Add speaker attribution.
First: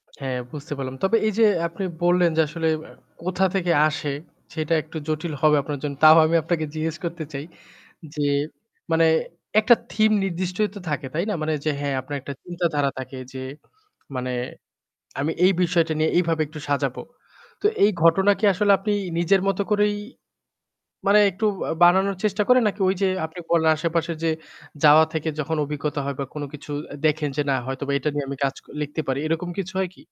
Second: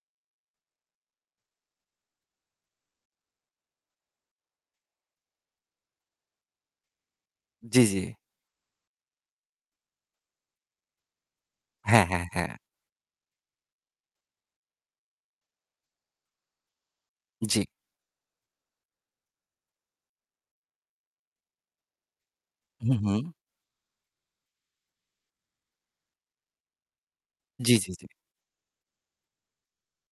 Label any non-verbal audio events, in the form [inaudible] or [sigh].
Speaker 1: [smacks lips] হ্যাঁ বুঝতে পারলাম। তবে এইযে আপনি বললেন, যে আসলে অ্যা কোথা থেকে আসে সেটা একটু জটিল হবে আপনার জন্য। তাও আমি আপনাকে জিজ্ঞেস করতে চাই
Speaker 2: জ্বি, জ্বি।
Speaker 1: যে মানে একটা থিম নির্দিষ্টই তো থাকে তাই না? মানে যে হ্যাঁ,
Speaker 2: হ্যাঁ,
Speaker 1: আপনার
Speaker 2: হ্যাঁ,
Speaker 1: একটা
Speaker 2: হ্যাঁ।
Speaker 1: চিন্তাধারা থাকে যে মানে আমি এই বিষয়টা নিয়ে এইভাবে একটু সাজাবো।
Speaker 2: জ্বি।
Speaker 1: তো এই ঘটনা কি আসলে আপনি নিজের মত করেই মানে একটু আ বানানোর চেষ্টা করে নাকি
Speaker 2: হুঁ,
Speaker 1: ওইযে
Speaker 2: হুঁ।
Speaker 1: আপনি বলেন, আশেপাশে যে যাওয়া থেকে যখন অভিজ্ঞতা হয় বা কোনো কিছু দেখেন যে না
Speaker 2: জ্বী,
Speaker 1: হয়তোবা
Speaker 2: জ্বী,
Speaker 1: এটা
Speaker 2: জ্বী।
Speaker 1: নিয়ে আমি কাজ লিখতে পারি। এরকম কিছু হয় কি?